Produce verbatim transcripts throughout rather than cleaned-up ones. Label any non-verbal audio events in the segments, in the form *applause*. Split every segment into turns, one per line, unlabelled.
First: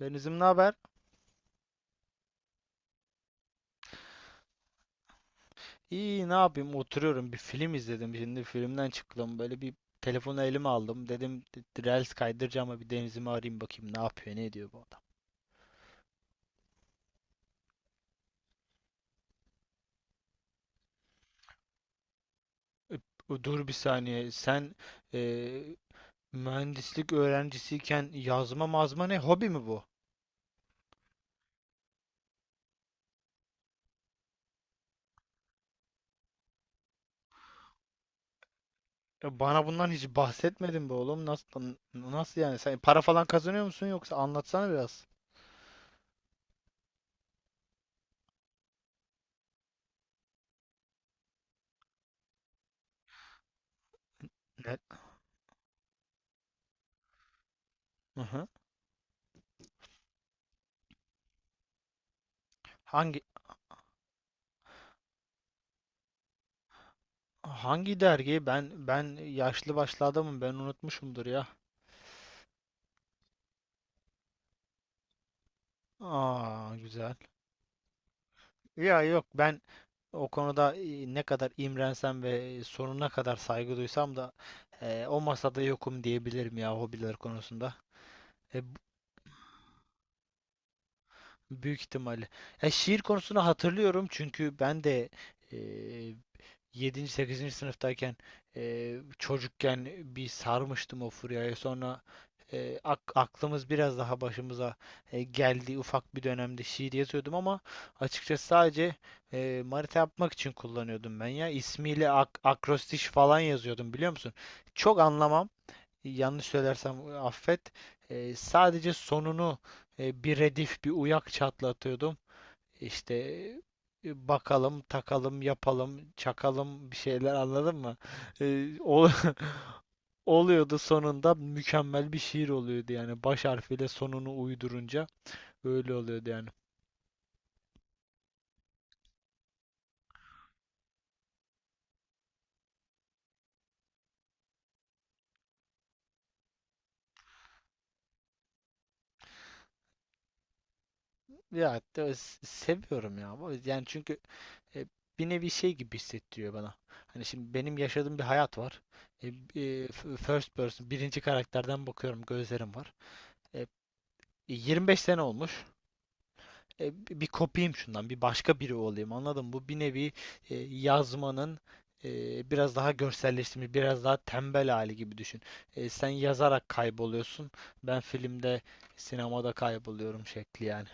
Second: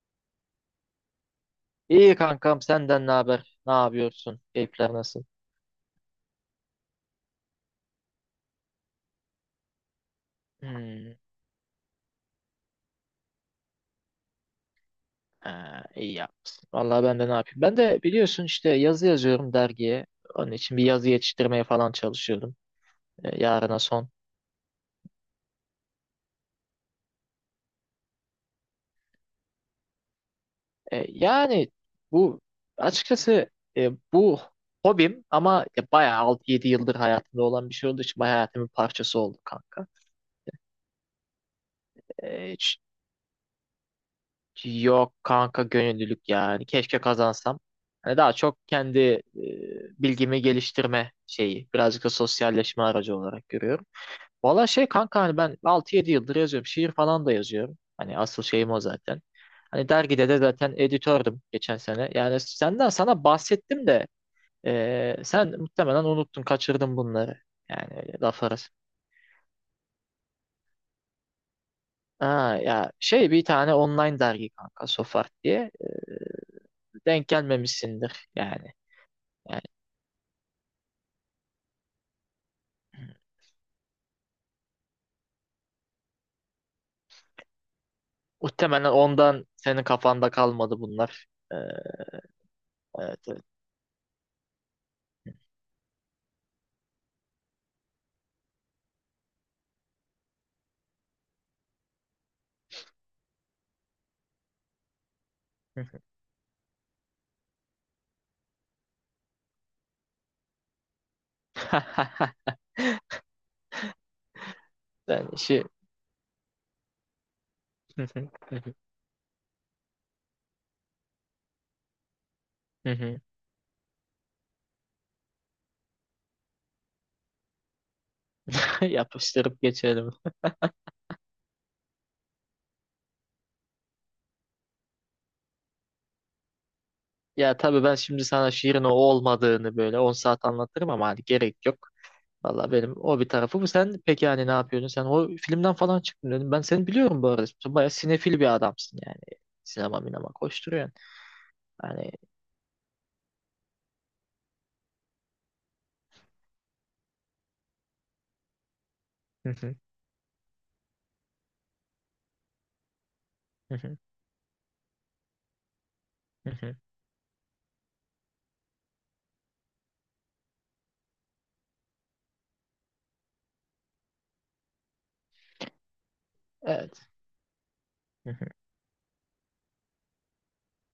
Denizim, ne haber?
İyi kankam senden ne haber? Ne yapıyorsun? Keyifler nasıl?
İyi, ne yapayım, oturuyorum, bir film izledim, şimdi filmden çıktım, böyle bir telefonu elime aldım,
Hmm,
dedim d- Reels kaydıracağım ama bir Denizim'i arayayım, bakayım ne yapıyor ne ediyor bu adam.
ha, iyi yapmışsın. Vallahi ben de ne yapayım? Ben de biliyorsun işte yazı yazıyorum dergiye. Onun için bir yazı yetiştirmeye falan çalışıyordum.
E,
E,
Dur bir
yarına son.
saniye sen, e, mühendislik öğrencisiyken yazma mazma ne, hobi mi bu?
E, yani bu açıkçası e, bu hobim ama ya bayağı altı yedi yıldır hayatımda olan bir şey olduğu için bayağı hayatımın parçası
E,
oldu
Bana
kanka.
bundan hiç bahsetmedin be oğlum. Nasıl nasıl
E,
yani, sen para falan kazanıyor musun, yoksa anlatsana biraz.
Yok kanka gönüllülük yani. Keşke kazansam. Hani daha çok kendi e, bilgimi geliştirme şeyi. Birazcık da sosyalleşme aracı olarak görüyorum. Valla
Ne?
şey kanka hani ben altı yedi yıldır yazıyorum. Şiir falan da yazıyorum. Hani
Hı
asıl
hı.
şeyim o zaten. Hani dergide de zaten editördüm geçen sene. Yani senden
Hangi
sana bahsettim de e, sen muhtemelen unuttun, kaçırdın bunları. Yani
hangi
öyle laf
dergi?
arası.
Ben ben yaşlı başlı adamım, ben unutmuşumdur ya.
Ha, ya şey bir tane online dergi kanka Sofart diye.
Aa,
E,
güzel.
denk gelmemişsindir yani.
Ya yok, ben
Yani
o konuda, e, ne kadar imrensem ve sonuna kadar saygı duysam da, e, o masada yokum diyebilirim ya, hobiler konusunda. E, b-
muhtemelen ondan senin kafanda kalmadı bunlar. Ee,
büyük ihtimalle. E, şiir
evet, evet.
konusunu hatırlıyorum çünkü ben de, e, yedinci. sekizinci sınıftayken, e, çocukken bir sarmıştım o furyaya. Sonra e, ak- aklımız biraz daha başımıza e, geldi. Ufak bir dönemde şiir yazıyordum ama açıkçası sadece, e, manita yapmak için kullanıyordum ben ya. İsmiyle ak-
*laughs*
akrostiş falan yazıyordum, biliyor musun? Çok
Ben
anlamam,
işi
yanlış söylersem affet. E,
*laughs*
sadece sonunu, e, bir redif, bir uyak çatlatıyordum. İşte e, bakalım, takalım, yapalım, çakalım bir şeyler, anladın mı? E, ol-
yapıştırıp geçelim.
*laughs* Oluyordu, sonunda mükemmel bir şiir oluyordu yani, baş harfiyle sonunu uydurunca öyle oluyordu yani.
Ya tabii ben şimdi sana şiirin o olmadığını böyle on saat anlatırım ama hani gerek yok. Valla benim o bir tarafı bu. Sen peki hani ne yapıyordun? Sen o filmden falan çıktın dedim. Ben seni biliyorum bu arada. Sen bayağı sinefil bir adamsın yani. Sinema minema koşturuyorsun.
Ya de-
Hani
s- seviyorum ya bu, yani çünkü e, bir nevi şey gibi hissettiriyor bana. Hani şimdi benim yaşadığım bir hayat var. E, e, f- first person, birinci karakterden bakıyorum, gözlerim var. E, yirmi beş sene olmuş. e, bir kopayım şundan, bir başka biri olayım. Anladın mı? Bu bir nevi e, yazmanın e, biraz daha görselleştirilmiş, biraz daha tembel hali gibi düşün. E, sen yazarak
*laughs* evet.
kayboluyorsun. Ben filmde, sinemada kayboluyorum şekli yani.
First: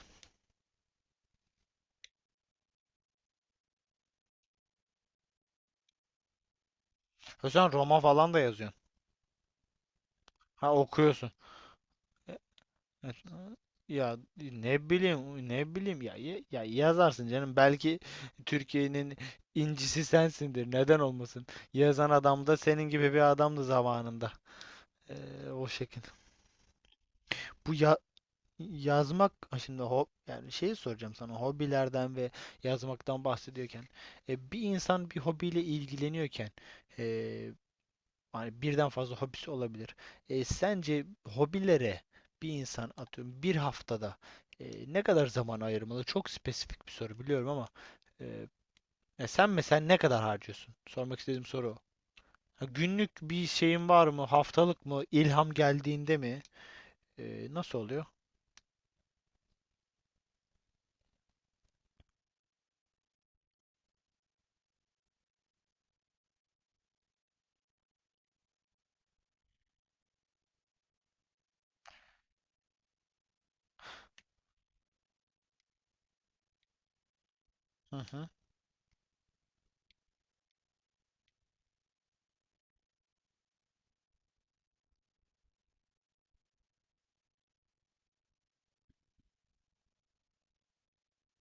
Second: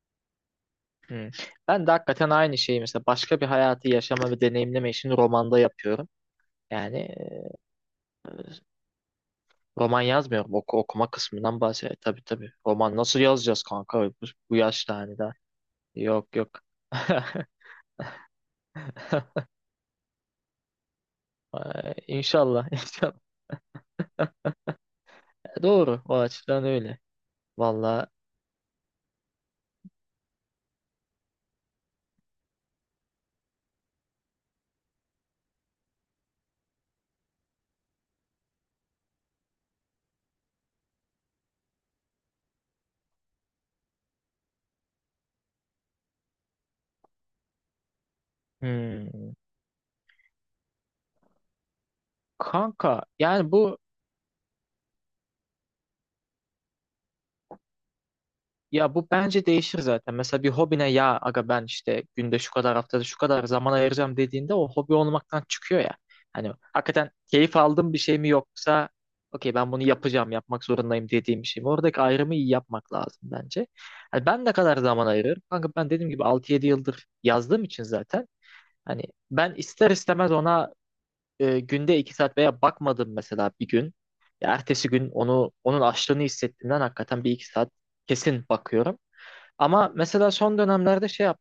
Hı. Ben de hakikaten aynı şeyi mesela başka bir hayatı yaşama ve deneyimleme işini romanda yapıyorum. Yani
O,
e,
sen roman falan da yazıyorsun.
roman yazmıyorum.
Ha,
Oku, okuma
okuyorsun.
kısmından bahsediyorum. E, Tabii
E,
tabii. Roman
evet.
nasıl yazacağız kanka? Bu,
Ya
bu
ne
yaşta hani daha.
bileyim, ne bileyim ya, ya
Yok yok.
ya yazarsın
*laughs*
canım. Belki Türkiye'nin incisi sensindir, neden olmasın?
Ay,
Yazan adam da
İnşallah. *laughs*
senin gibi
inşallah.
bir adamdı zamanında. Ee,
E,
o şekil.
Doğru. O açıdan öyle.
Bu ya
Valla.
yazmak. Ha, şimdi ho yani şeyi soracağım sana, hobilerden ve yazmaktan bahsediyorken, e, bir insan bir hobiyle ilgileniyorken e, hani birden fazla hobisi olabilir. E, sence hobilere bir insan, atıyorum bir haftada, e, ne kadar zaman ayırmalı? Çok spesifik bir soru biliyorum ama, e, ya
Hmm.
sen mesela ne kadar harcıyorsun? Sormak istediğim soru o. Ha,
Kanka
günlük bir
yani bu
şeyin var mı? Haftalık mı? İlham geldiğinde mi? E, nasıl oluyor?
Ya bu bence değişir zaten. Mesela bir hobine ya aga ben işte günde şu kadar haftada şu kadar zaman ayıracağım dediğinde o hobi olmaktan çıkıyor ya. Hani hakikaten keyif aldığım bir şey mi yoksa okey ben bunu yapacağım yapmak zorundayım dediğim bir şey mi? Oradaki ayrımı iyi yapmak lazım bence. Hani ben ne kadar zaman ayırırım? Kanka ben dediğim gibi altı yedi yıldır yazdığım için
Hı hı.
zaten hani ben ister istemez ona e, günde iki saat veya bakmadım mesela bir gün. Ya ertesi gün onu onun açlığını hissettiğimden hakikaten bir iki saat kesin bakıyorum. Ama mesela son dönemlerde şey yap.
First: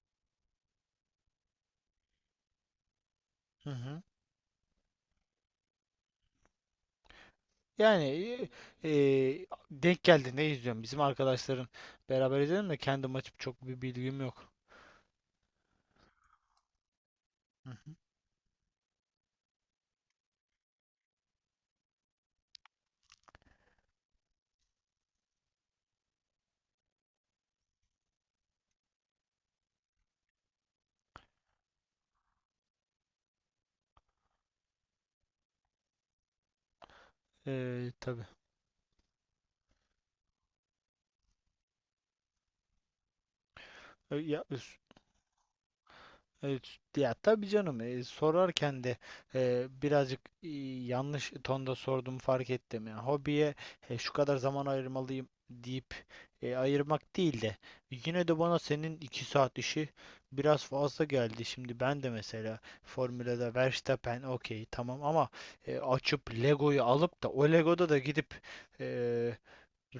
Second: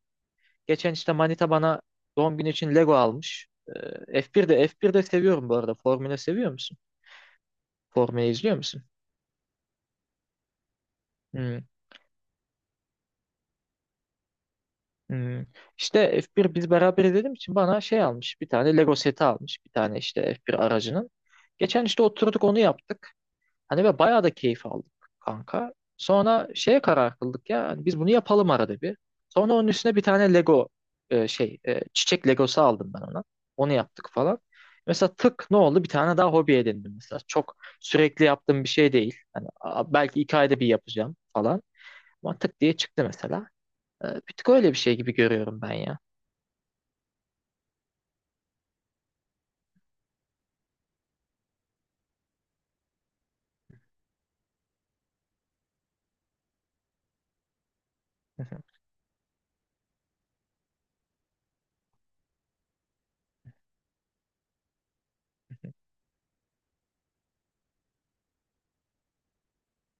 Geçen işte Manita bana doğum günü için Lego almış.
Hı
Ee,
hı.
ef birde ef birde seviyorum bu arada. Formula seviyor musun?
Yani
Formula izliyor musun?
e, e, denk geldi, ne izliyorum. Bizim
Hmm,
arkadaşların beraber izledim de kendim açıp çok bir bilgim yok.
hmm. İşte ef bir biz beraber izlediğim için
Hı
bana
hı.
şey almış. Bir tane Lego seti almış. Bir tane işte ef bir aracının. Geçen işte oturduk onu yaptık. Hani ve bayağı da keyif aldık kanka. Sonra şeye karar kıldık ya hani biz bunu yapalım arada bir. Sonra onun üstüne bir tane Lego e, şey e, çiçek Legosu aldım ben ona. Onu yaptık falan. Mesela tık ne oldu? Bir tane daha hobi edindim mesela. Çok
E,
sürekli
tabii.
yaptığım bir şey değil. Hani a- belki iki ayda bir yapacağım falan. Ama tık diye çıktı mesela. E,
E,
bir
Ya,
tık öyle bir şey gibi görüyorum ben ya.
evet, ya tabii canım, e, sorarken de, e, birazcık e, yanlış tonda sordum, fark ettim. Yani hobiye, e, şu kadar zaman ayırmalıyım deyip e, ayırmak değil de, yine de bana senin iki saat işi biraz fazla geldi. Şimdi ben de mesela Formula'da Verstappen, okey tamam, ama e, açıp Lego'yu alıp da o Lego'da da gidip e,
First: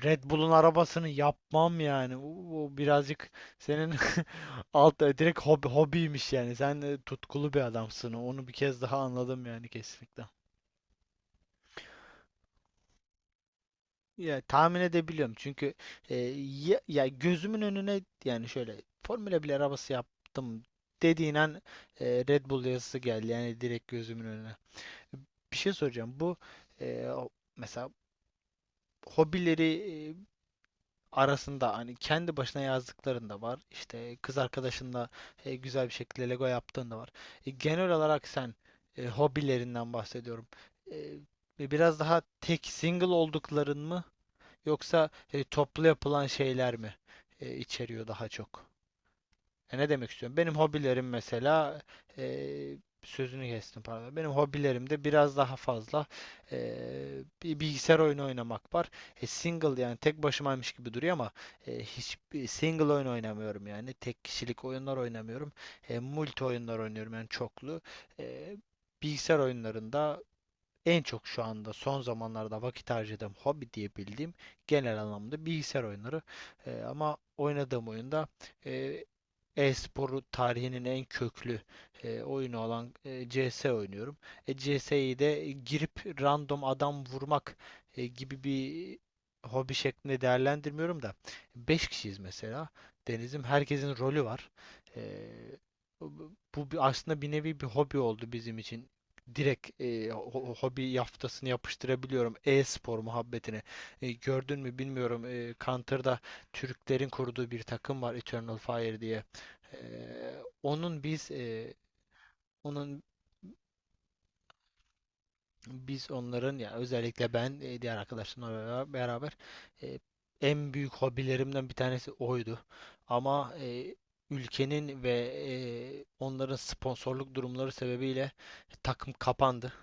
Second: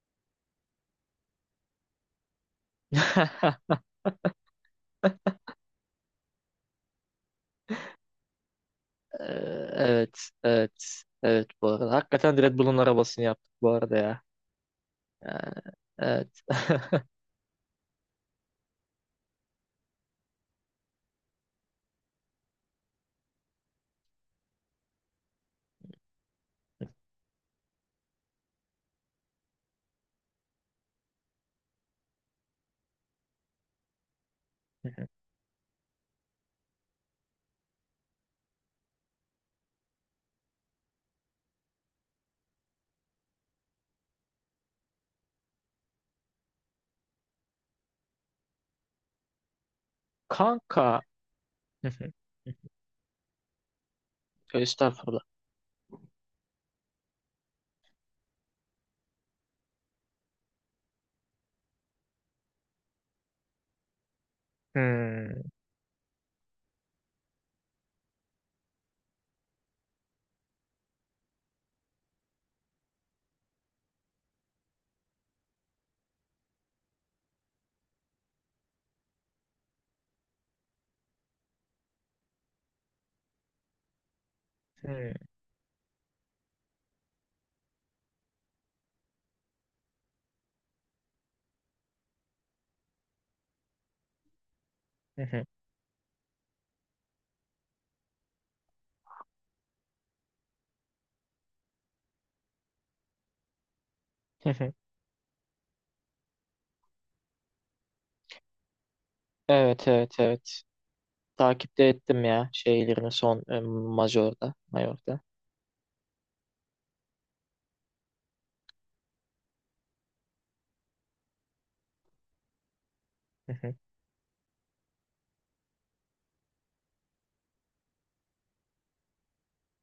Red Bull'un arabasını yapmam yani. O o birazcık
*laughs*
senin *laughs* alt direkt hobi, hobiymiş yani. Sen e, tutkulu bir adamsın, onu bir kez daha
Ee,
anladım yani, kesinlikle.
evet, evet, evet bu arada. Hakikaten Red Bull'un arabasını yaptık bu arada ya.
Ya tahmin edebiliyorum,
Ee,
çünkü e,
evet.
ya,
*laughs*
ya gözümün önüne yani şöyle Formula bir arabası yaptım dediğin an, e, Red Bull yazısı geldi yani direkt gözümün önüne. Bir şey soracağım. Bu e, o- mesela hobileri e, arasında hani kendi başına yazdıkların da var. İşte kız arkadaşınla e, güzel bir şekilde Lego yaptığın da var. E, genel olarak sen, e, hobilerinden bahsediyorum. E, biraz daha tek single oldukların mı, yoksa e, toplu yapılan şeyler mi e, içeriyor daha çok? E, ne demek istiyorum? Benim
Kanka.
hobilerim mesela,
*laughs*
e, sözünü kestim, pardon. Benim hobilerimde
Estağfurullah.
biraz daha fazla e, bir bilgisayar oyunu oynamak var. E, single, yani tek başımaymış gibi duruyor ama e, hiçbir single oyun oynamıyorum yani, tek kişilik oyunlar
Hmm,
oynamıyorum. E, multi oyunlar oynuyorum, yani çoklu. E, bilgisayar oyunlarında en çok şu anda son zamanlarda vakit harcadığım hobi diyebildiğim, genel anlamda bilgisayar oyunları. E, ama oynadığım oyunda e, e-sporu tarihinin en köklü e, oyunu olan e, C S oynuyorum. E,
hmm,
C S'yi de girip random adam vurmak e, gibi bir hobi şeklinde değerlendirmiyorum da, beş kişiyiz mesela. Deniz'im, herkesin rolü var. E, Bu bir- aslında bir nevi bir hobi oldu bizim için. Direkt e, ho- hobi yaftasını yapıştırabiliyorum e-spor muhabbetine. E, gördün mü
*laughs*
bilmiyorum. E, Counter'da Türklerin kurduğu bir takım var, Eternal Fire diye.
Evet, evet,
Eee,
evet.
onun biz eee,
Takipte ettim ya
onun
şeylerini son e, Major'da, Major'da.
biz onların ya özellikle ben, eee, diğer arkadaşlarımla bera- beraber, eee, en büyük hobilerimden bir tanesi oydu. Ama
*laughs*
eee, ülkenin ve eee, onların sponsorluk durumları sebebiyle takım kapandı.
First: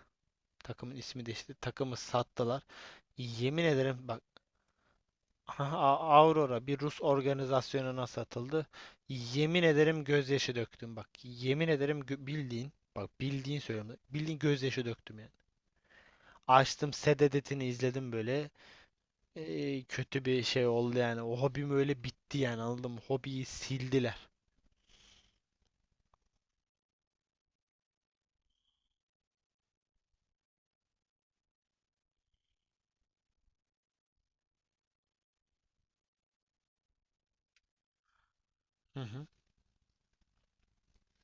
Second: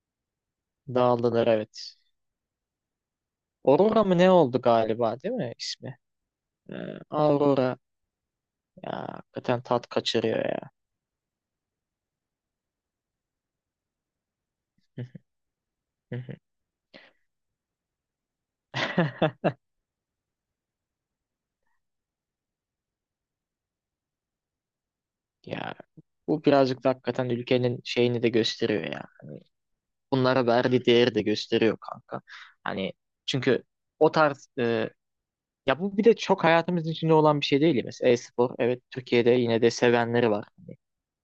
Takımın ismi
Dağıldılar
değişti, takımı
evet.
sattılar. Yemin ederim,
Aurora mı
bak.
ne oldu galiba değil mi
Aha,
ismi?
A- Aurora
Ee,
bir Rus
Aurora
organizasyonuna satıldı.
ya hakikaten
Yemin
tat
ederim,
kaçırıyor
gözyaşı
ya.
döktüm bak. Yemin ederim gö- bildiğin, bak bildiğin söylüyorum, bildiğin gözyaşı döktüm yani.
Hı hı.
Açtım Sededet'ini izledim böyle.
*laughs*
Ee, kötü bir şey oldu yani. O hobim öyle bitti yani, anladın mı? Hobiyi sildiler.
Ya bu birazcık da hakikaten ülkenin şeyini de gösteriyor ya. Hani bunlara verdiği değeri de gösteriyor kanka. Hani çünkü o tarz e, ya bu bir de çok hayatımızın içinde olan bir şey değil ya. Mesela e-spor evet
Hı hı.
Türkiye'de yine de sevenleri var. Hani,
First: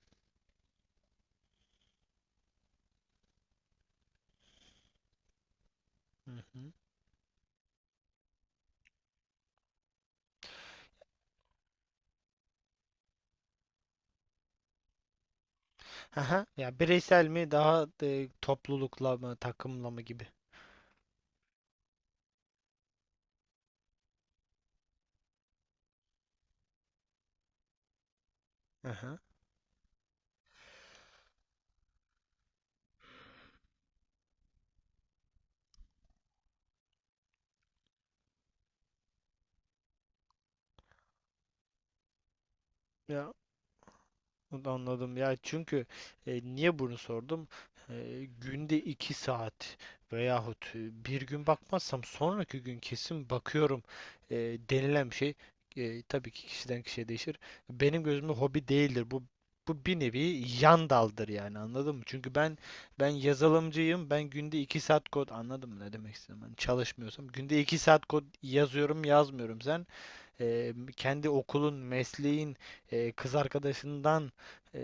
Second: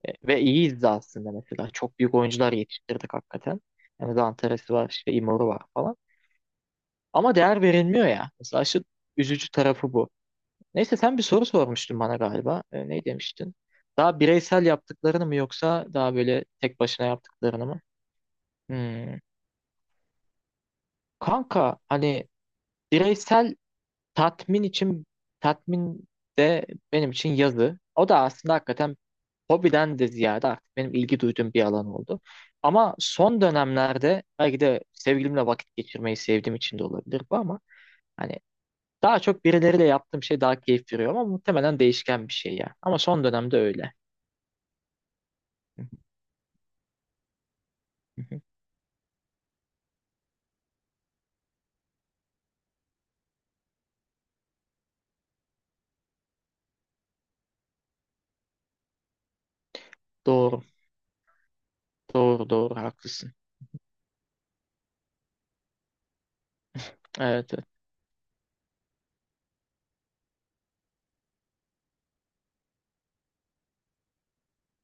e, ve iyiyiz de aslında mesela. Çok büyük oyuncular yetiştirdik hakikaten. Yani Zantaresi var işte Imoru var falan.
Hı hı.
Ama değer verilmiyor ya. Mesela şu üzücü tarafı bu. Neyse sen bir soru sormuştun bana galiba. E, ne demiştin? Daha bireysel yaptıklarını mı yoksa daha böyle
Aha. Ya,
tek başına
bireysel mi
yaptıklarını mı?
daha, e, toplulukla
Hmm.
mı, takımla mı gibi.
Kanka hani bireysel tatmin için tatmin de benim için yazı. O da aslında hakikaten
Aha.
hobiden de ziyade artık benim ilgi duyduğum bir alan oldu. Ama son dönemlerde belki de sevgilimle vakit geçirmeyi sevdiğim için de olabilir bu ama hani daha çok birileriyle yaptığım şey daha keyif veriyor ama muhtemelen değişken bir şey ya. Ama son
Ya,
dönemde öyle.
anladım. Ya çünkü, e, niye bunu sordum?
Hı
E,
hı.
günde iki saat veyahut e, bir gün bakmazsam sonraki gün kesin bakıyorum e, denilen bir şey, e, tabii ki kişiden kişiye değişir. Benim gözümde hobi değildir. Bu bu bir nevi
Doğru.
yan daldır yani, anladın mı? Çünkü
Doğru
ben
doğru
ben
haklısın.
yazılımcıyım. Ben günde iki saat kod, anladım ne demek istedim. Ben çalışmıyorsam
Evet,
günde
evet.
iki saat kod yazıyorum, yazmıyorum. Sen e, kendi okulun, mesleğin, e, kız arkadaşından e,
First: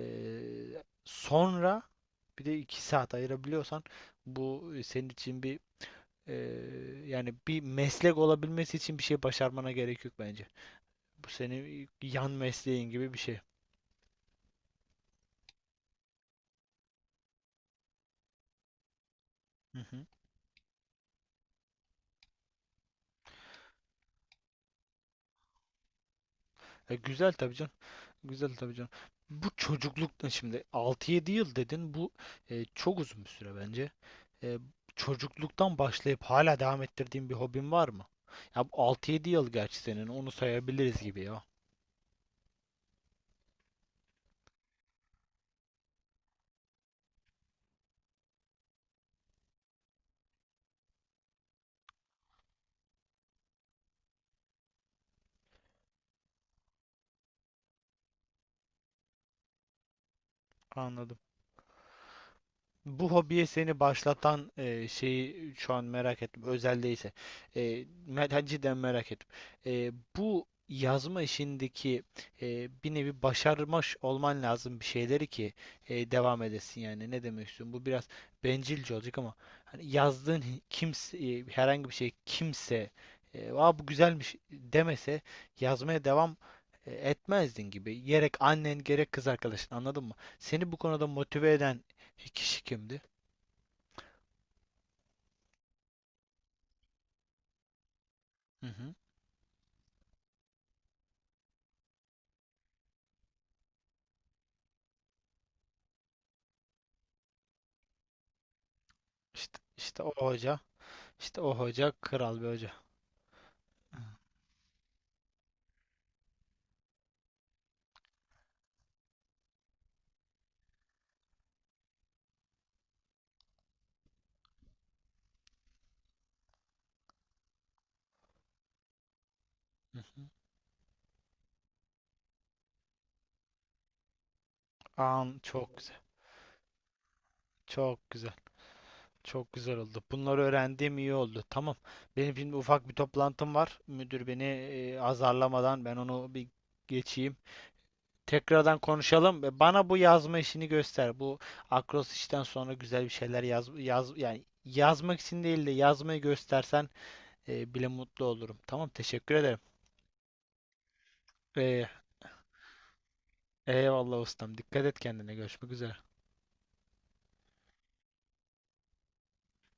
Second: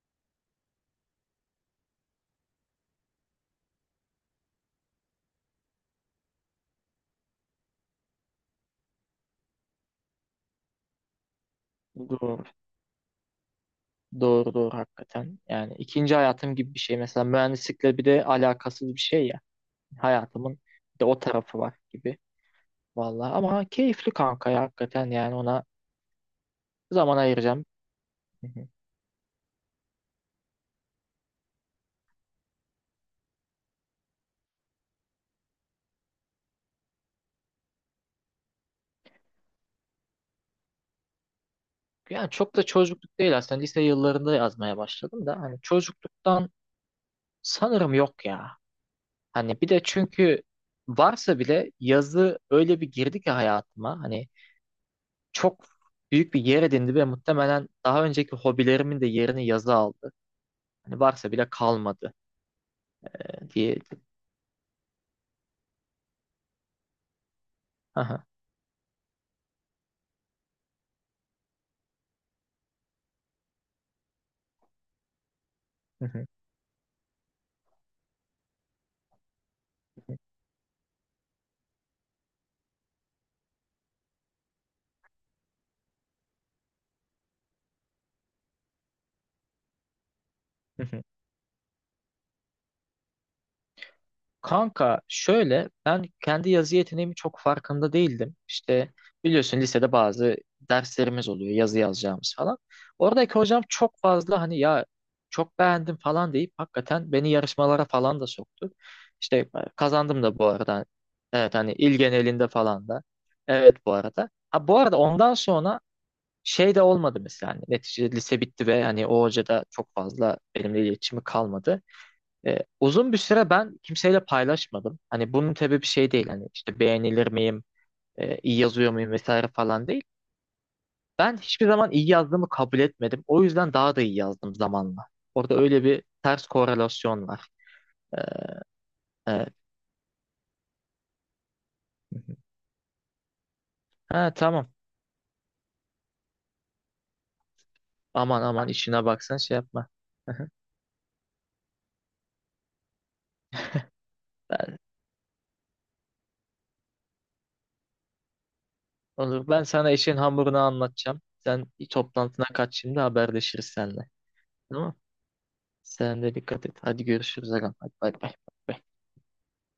sonra bir de iki saat ayırabiliyorsan, bu senin için bir, e, yani bir meslek olabilmesi için bir şey başarmana gerek yok bence. Bu senin yan
Doğru.
mesleğin gibi bir şey.
Doğru doğru hakikaten. Yani ikinci hayatım gibi bir şey. Mesela mühendislikle bir de alakasız bir şey ya.
Hı hı.
Hayatımın bir de o tarafı var gibi. Vallahi ama keyifli kanka ya hakikaten yani ona
E,
zaman
güzel tabii
ayıracağım.
canım.
Hı
Güzel
hı.
tabii canım. Bu çocuklukta şimdi altı yedi yıl dedin. Bu e, çok uzun bir süre bence. E, çocukluktan başlayıp hala devam ettirdiğin bir hobin var mı? Ya bu altı yedi yıl gerçi senin, onu sayabiliriz gibi ya.
Yani çok da çocukluk değil aslında. Lise yıllarında yazmaya başladım da hani çocukluktan sanırım yok ya. Hani bir de çünkü varsa bile yazı öyle bir girdi ki hayatıma. Hani çok büyük bir yer edindi ve muhtemelen daha önceki hobilerimin de yerini yazı aldı. Hani
Anladım.
varsa bile kalmadı
Bu hobiye
diye.
seni başlatan e, şeyi şu an merak ettim, özel değilse. E,
Aha.
me- ha, cidden merak ettim. E, bu yazma işindeki, e, bir nevi başarmış olman lazım bir şeyleri ki e, devam edesin yani. Ne demek istiyorum? Bu biraz bencilce olacak ama hani yazdığın
*laughs*
hi- kimse, e, herhangi bir şey, kimse e, Aa, bu güzelmiş demese, yazmaya devam e, etmezdin gibi. Gerek annen, gerek kız arkadaşın, anladın mı? Seni bu konuda motive eden İki kişi kimdi?
Kanka şöyle ben kendi yazı yeteneğimi çok farkında değildim.
Hı
İşte
hı.
biliyorsun lisede bazı derslerimiz oluyor yazı yazacağımız falan. Oradaki hocam çok fazla hani ya çok beğendim falan deyip hakikaten beni yarışmalara falan da soktu. İşte
İşte, işte o
kazandım da bu
hoca.
arada.
İşte
Evet
o
hani il
hoca, kral
genelinde
bir hoca.
falan da. Evet bu arada. Ha bu arada ondan sonra şey de olmadı mesela. Hani neticede lise bitti ve hani o hoca da çok fazla benimle iletişimi kalmadı. E, uzun bir süre ben kimseyle paylaşmadım. Hani bunun sebebi şey değil. Hani işte beğenilir miyim, e, iyi yazıyor muyum vesaire falan
Hı
değil.
hı.
Ben hiçbir zaman iyi yazdığımı kabul etmedim. O yüzden daha da iyi yazdım zamanla.
An,
Orada
çok
öyle
güzel.
bir ters korelasyon var.
Çok
Ee,
güzel. Çok
Evet.
güzel oldu, bunları öğrendiğim iyi oldu. Tamam. Benim şimdi ufak bir toplantım var, müdür
Ha
beni
tamam.
e, azarlamadan ben onu bir geçeyim.
Aman aman
Tekrardan
işine baksan
konuşalım.
şey
E, Bana
yapma.
bu yazma
*laughs*
işini göster. Bu akros işten sonra güzel bir şeyler yaz, yaz yani,
Ben,
yazmak için değil de yazmayı göstersen e, bile mutlu olurum. Tamam, teşekkür
olur.
ederim.
Ben sana işin hamurunu anlatacağım. Sen
E,
bir toplantına kaç şimdi haberleşiriz seninle.
Eyvallah ustam, dikkat
Tamam.
et kendine. Görüşmek üzere.
Sen de dikkat et. Hadi görüşürüz. Agam. Hadi bay bay. Bay bay.